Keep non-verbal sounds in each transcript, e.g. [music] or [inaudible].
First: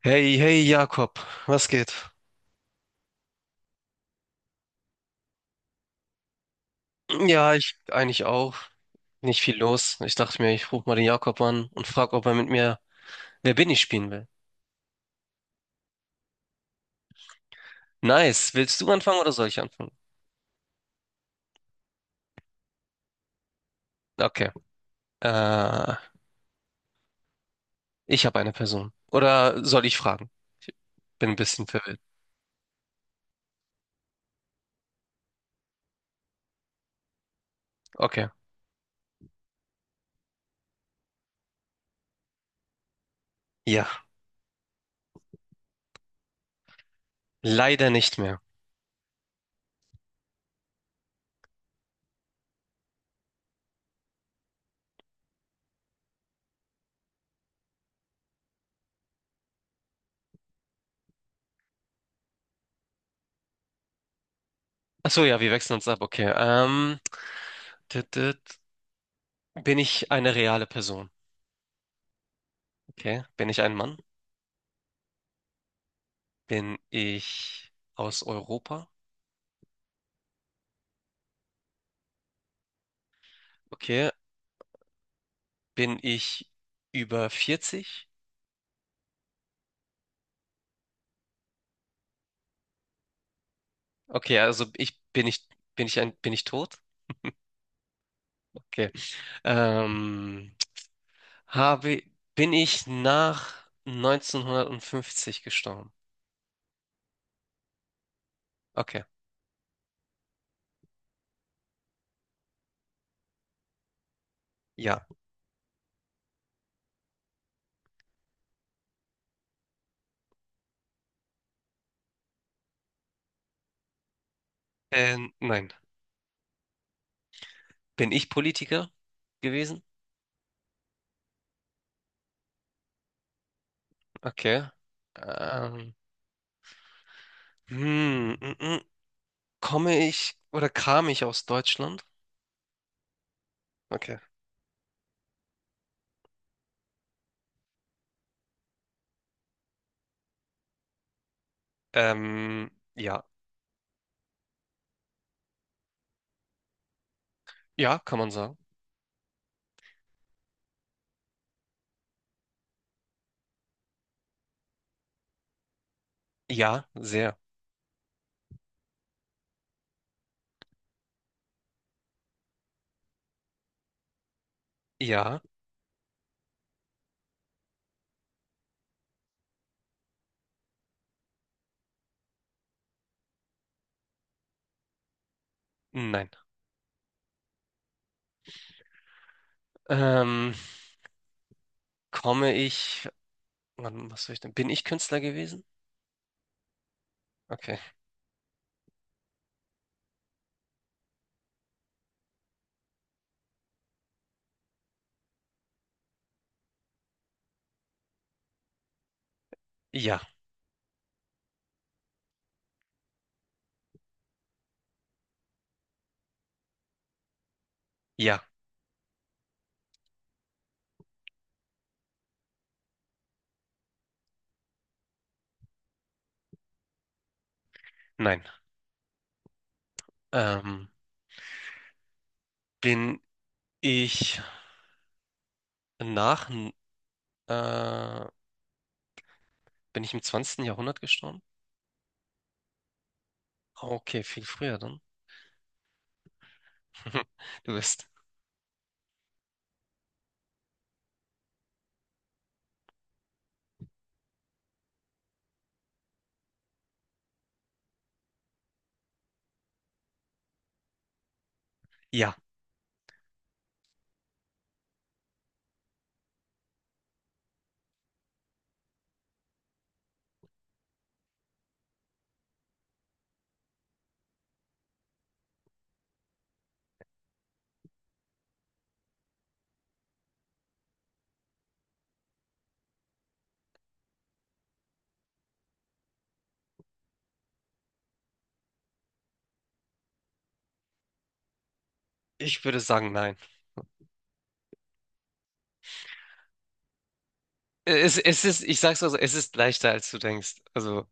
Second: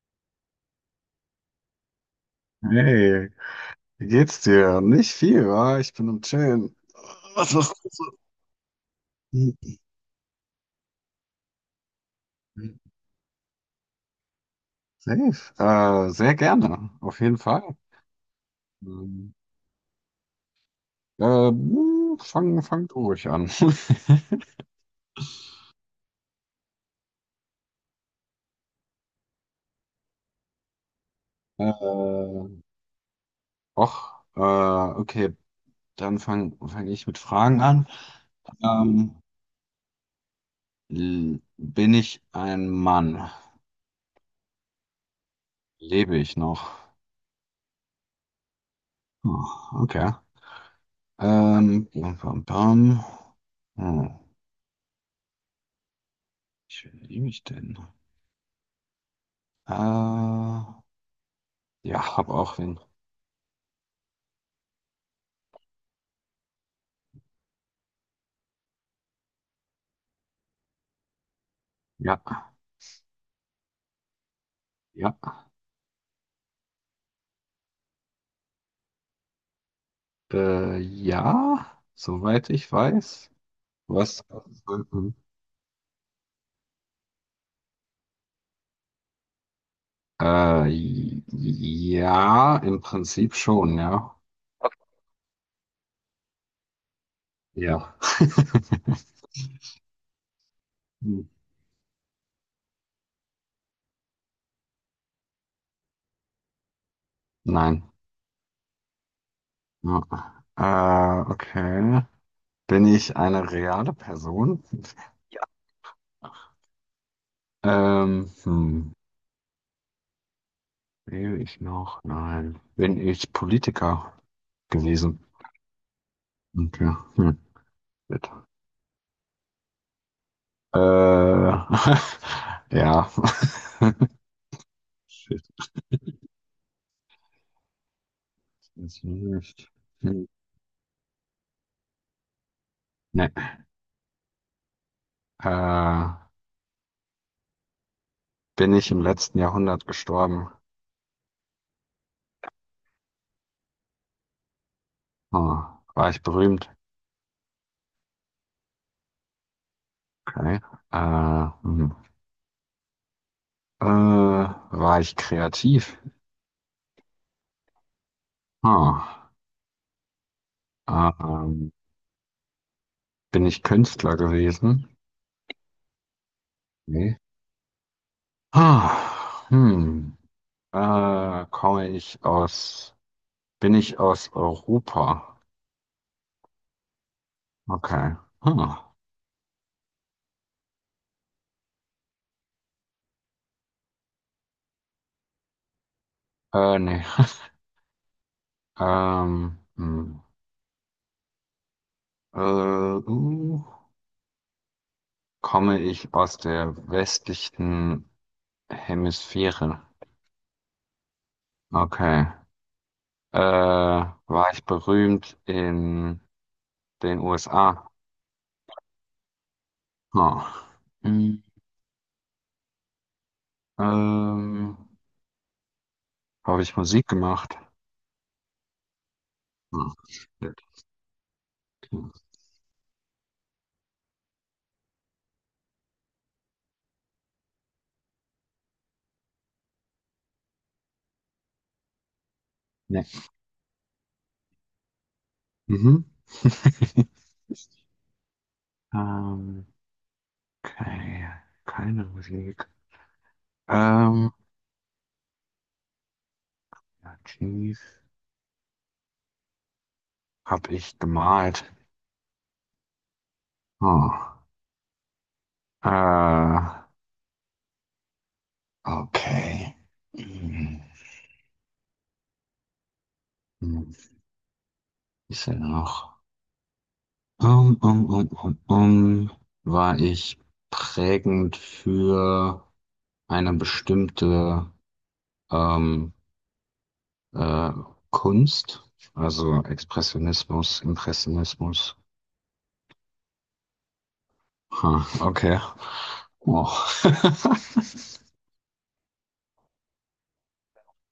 Hey, hey Jakob, was geht? Hey, wie geht's dir? Nicht viel, wa? Ich bin am Chillen. Ja, Was ich machst du so? eigentlich auch. Nicht viel los. Ich dachte mir, ich rufe mal den Jakob an und frage, ob er mit Hm, mir Wer bin ich spielen will. safe. Sehr gerne, auf jeden Fall. Nice. Willst du anfangen oder Ähm, soll ich anfangen? Fang du ruhig an. [laughs] Okay. Äh, Ich habe eine Person. Oder soll ich fragen? Ich bin ein bisschen verwirrt. Äh, Och, okay, dann fang ich mit Fragen an. Okay. Ähm, Bin ich ein Mann? Ja, Lebe ich noch? leider nicht mehr. Hm, okay. Bam, bam, bam. Hm, wie liebe ich denn? Äh, Ja, habe auch wen. Ach so, ja, wir wechseln uns ab. Okay. Tüt, tüt. Bin ich eine reale Person? Ja, Okay. Bin ich ein Mann? ja. Bin ich aus Europa? Ja, soweit ich weiß. Okay. Was? Bin ich über 40? Äh, ja, im Prinzip schon, ja. Okay, also Okay. ich bin ich bin ich ein bin ich tot? Ja. [laughs] Okay. Ähm, Hm. habe bin ich nach neunzehnhundertfünfzig gestorben? Nein. Okay. Ja. Okay. Bin ich eine reale Person? Ja. Ja. Hm. Lebe ich noch? Nein. Bin ich Politiker gewesen? Nein. Okay. Hm. Bin ich Politiker gewesen? Äh, [laughs] ja. Okay. Shit, Ähm, hm, mm, mm. jetzt nicht. Komme Hm, ich oder kam ich aus Deutschland? nee. Okay. Äh, Bin ich im letzten Jahrhundert gestorben? Ja. Hm. War ich berühmt? Ja, kann man sagen. Okay. Äh, hm. War ich kreativ? Ja, sehr. Hm. Ähm, Bin ich Künstler gewesen? Ja, Nee. Ah, hm. Äh, komme ich aus, bin ich aus Europa? nein. Okay. Hm. Ähm, komme ich Wann, was soll ich denn? Bin ich Künstler gewesen? Nee. [laughs] Okay. Ähm, hm. Äh, uh, Komme ich aus der westlichen Hemisphäre? Ja, Okay. War ich berühmt in den USA? ja, Hm. Hm, Ähm, habe ich Musik gemacht? nein. Hm. Shit. Ähm, bin ich nach, äh, bin ich im zwanzigsten Jahrhundert gestorben? Nee. Okay, viel früher dann. Mhm. [laughs] [laughs] Du bist. Ähm, okay. Keine Musik. Ähm, ja, Jeez. Hab ich gemalt? Ja, Hm. Äh, okay. Mhm. Hm, ist er noch? Um, um, um, um, um, War ich prägend für eine bestimmte ähm, äh, Kunst, also Expressionismus, Impressionismus. ich würde sagen, nein. Ha, okay. Oh. [laughs] Es ist, ich sag's mal so, es ist leichter, als du denkst. Also,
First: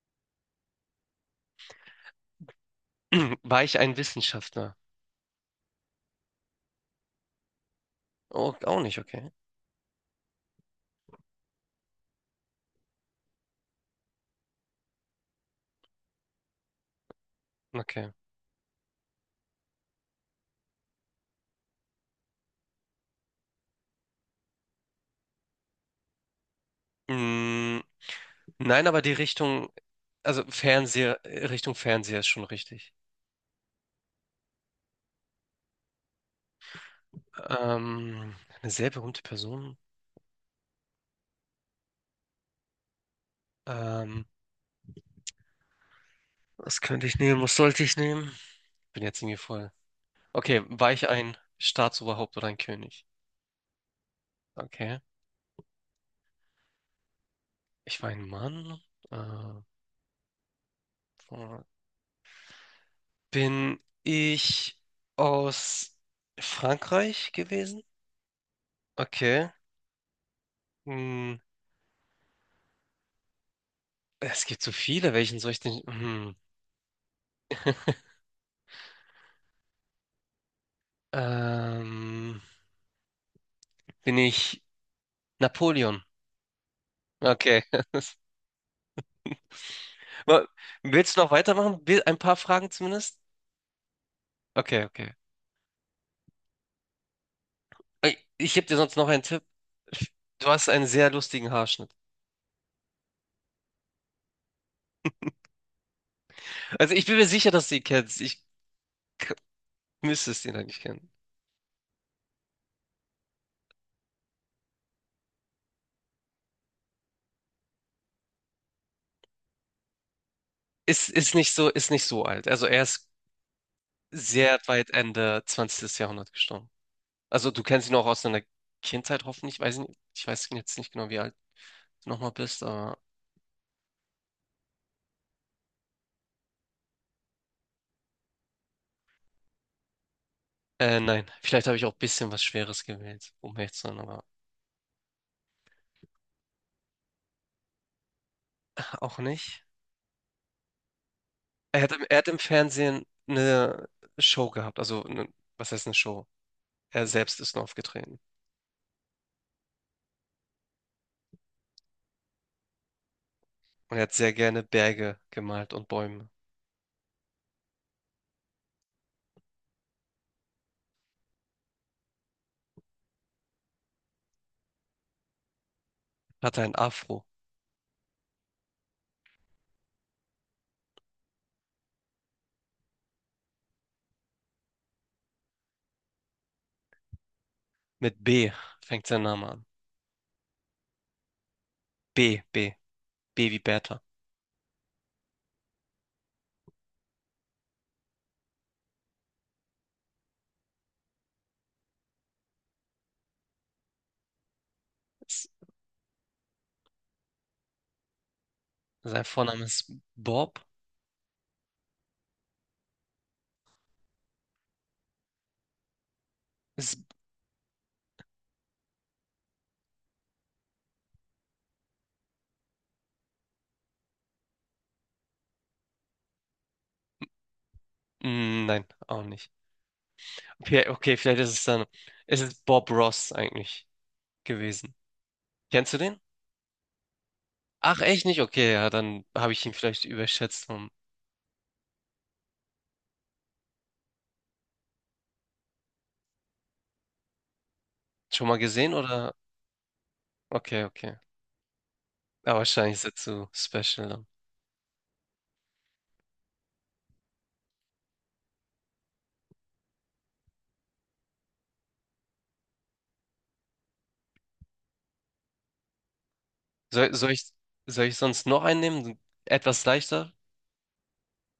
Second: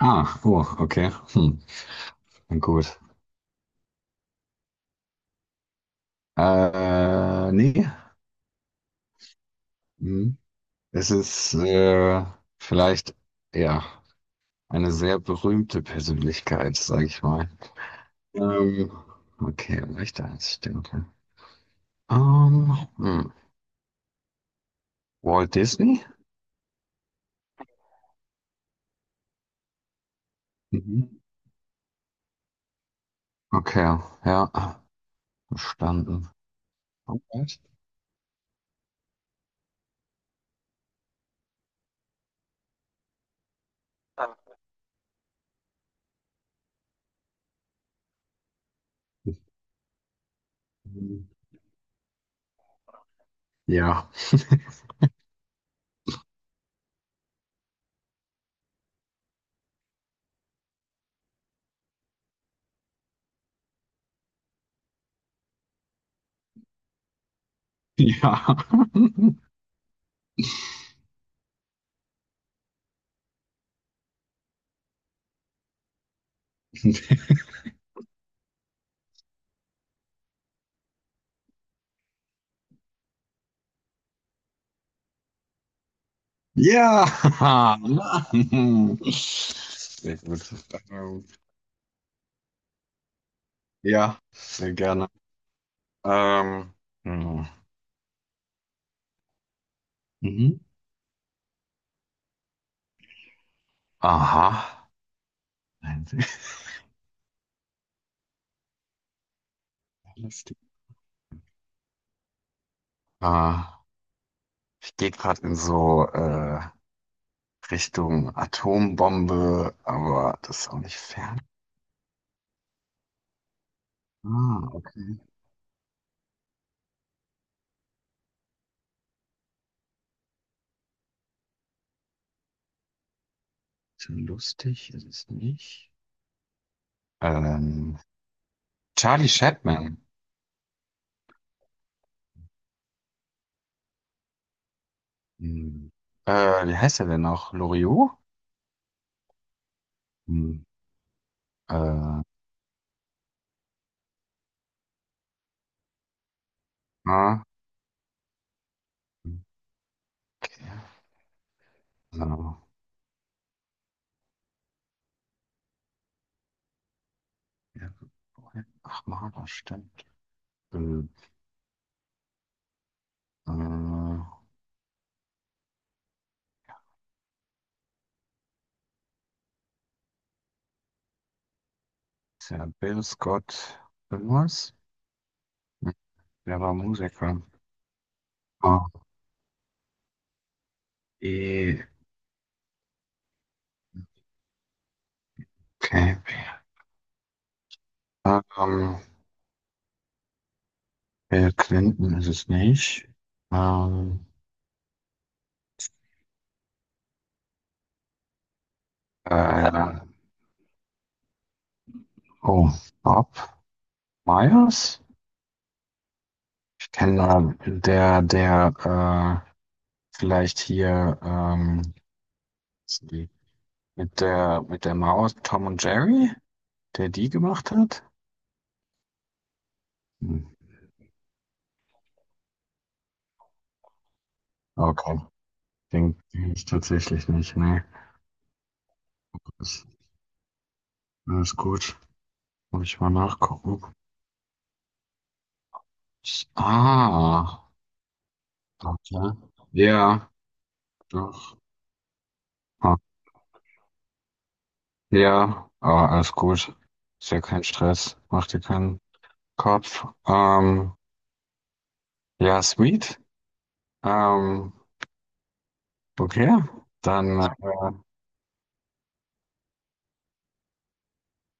Oh, okay. Hm, gut. [clears throat] war ich ein Wissenschaftler? Nee. Oh, auch nicht, okay. Hm. Es ist vielleicht, ja, eine sehr berühmte Persönlichkeit, sage ich mal. Okay. Ähm, okay, leichter als ich denke. Ähm, hm. Walt Disney? Mm, nein, aber die Richtung, also Fernseher, Mhm. Richtung Fernseher ist schon richtig. Okay, ja, verstanden. Oh, Ähm, eine sehr berühmte Person. Ähm, Was könnte ich nehmen? Was sollte ich nehmen? Bin jetzt irgendwie voll. Okay, war ich Ähm, ein Staatsoberhaupt oder ein König? ja. Okay. Ich war ein Mann. Äh, Bin ich aus Frankreich gewesen? [laughs] Ja. Okay. Hm, es gibt so viele. Welchen soll ich denn? Hm. Ähm, Bin ich Napoleon? [laughs] Ja, Okay. [laughs] Mann. Sehr [laughs] Wa- gut. Willst du Ähm, noch weitermachen? Ein paar Fragen zumindest? ja, sehr Okay, gerne. okay. Ähm, hm. Ey, ich gebe dir sonst noch einen Tipp. Du Mhm. hast einen sehr lustigen Haarschnitt. Aha. Nein, sehr Also ich bin mir sicher, dass du ihn kennst. K- Müsste es ihn lustig. eigentlich kennen. äh, Ich gehe gerade in so Richtung Atombombe, aber das ist auch nicht Ist fern. nicht so, ist nicht so alt. Also er ist sehr Ah, weit okay. Ende 20. Jahrhundert gestorben. Also du kennst ihn auch aus deiner Kindheit hoffentlich. Weiß ich nicht, ich weiß jetzt nicht genau, wie alt du nochmal bist, aber Schon lustig ist es nicht. Ähm, Charlie Chaplin. Nein. Vielleicht habe ich auch ein bisschen was Schweres gewählt, um ehrlich zu sein, aber Hm. Wie heißt er denn noch? Loriot? auch nicht. Hm. Er Äh, hat im Fernsehen eine Show gehabt. Also eine, was heißt eine Show? Er selbst ah, ist nur aufgetreten. okay. So. Und er hat sehr gerne Berge gemalt und Bäume. Ja, ach, mal, das stimmt. Äh, äh, Hatte ein Afro. Ist ja Bill Scott irgendwas? Hm, der war Musiker. Mit B Ah, fängt sein Name an. E. B, B, B wie Bertha. Okay. Ähm, Bill Clinton ist es nicht. Ähm, Ist, Sein Vorname ist äh, Bob? oh, Bob Myers? Ich Ist, kenne der, der vielleicht hier die- mit der Maus Tom und Jerry, der die gemacht hat? mm, nein, auch nicht. Hm, Okay, okay, vielleicht ist es dann, ist es Bob Ross eigentlich gewesen. okay, Kennst du den den? kenne ich tatsächlich nicht. Nee, Ach, echt nicht? Okay, ja, dann habe ich ihn alles, vielleicht überschätzt. Hm. alles gut. Muss ich mal nachgucken. Ah, Schon mal gesehen oder? okay. Ja, Okay, okay. doch. Aber wahrscheinlich Ah, ist er zu special dann. ja, aber alles gut. Ist ja kein Stress. Mach dir keinen Kopf. Ja, sweet. Ähm, okay. Soll, soll Dann, ich, soll ich sonst noch einen nehmen? Etwas leichter?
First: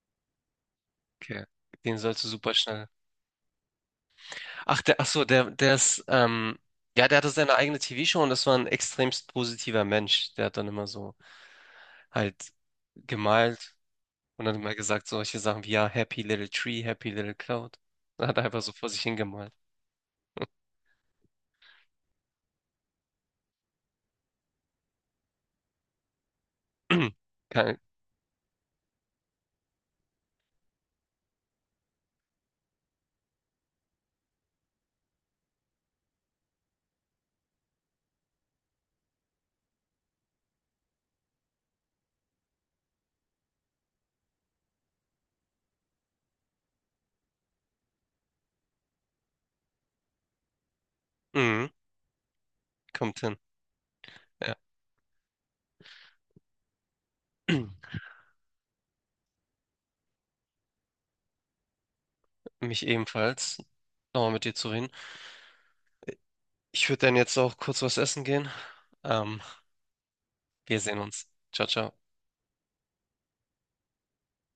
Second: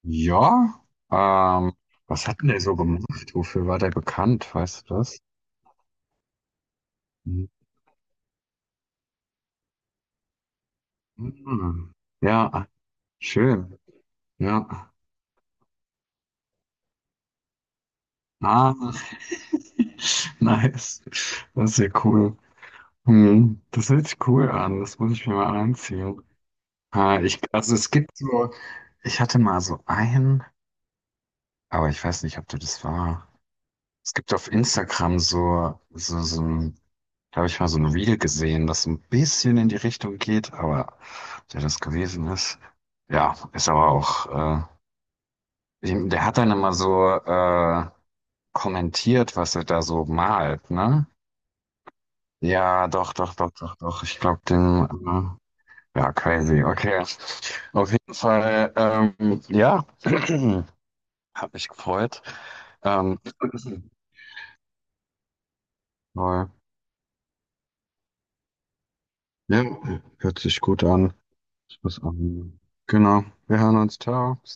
ja. Okay. Ähm, Den sollst du Was hat denn super der so schnell gemacht? Wofür war der bekannt? Ach, Weißt du der, ach das? so, der, der ist, ähm, ja, der hatte seine eigene TV-Show und das war ein extremst positiver Mensch. Der hat dann immer so Mhm. halt Ja, gemalt schön. und dann immer Ja. gesagt solche Sachen wie, ja, Happy Little Tree, Happy Little Cloud. Dann hat er einfach so Ah, vor sich hingemalt. [laughs] nice. Das ist ja cool. Hm, das hört sich cool an. Das muss ich mir mal anziehen. [clears throat] Ah, ich, also Kein, es gibt so, ich hatte mal so einen. Aber ich weiß nicht, ob du das war. Es gibt auf Instagram so ein, da habe ich mal so ein Reel gesehen, das so ein bisschen in die Richtung geht, aber ob der das gewesen ist. Ja, ist aber auch, äh, der hat dann immer so kommentiert, was er da so malt, ne? mhm, Ja, doch, kommt doch, hin. doch, doch, doch. Ich glaube, Ja. den, ja, crazy. Okay. Auf [clears throat] jeden Fall, ja, [clears throat] hat mich gefreut. Mich Ähm, ebenfalls. [clears throat] Nochmal mit dir zu reden. voll. Ich würde dann jetzt auch kurz was essen gehen. Ähm, Ja, hört sich Wir gut sehen an. uns. Ciao, Ich muss ciao. an. Genau. Wir hören uns. Ciao. Bis dann.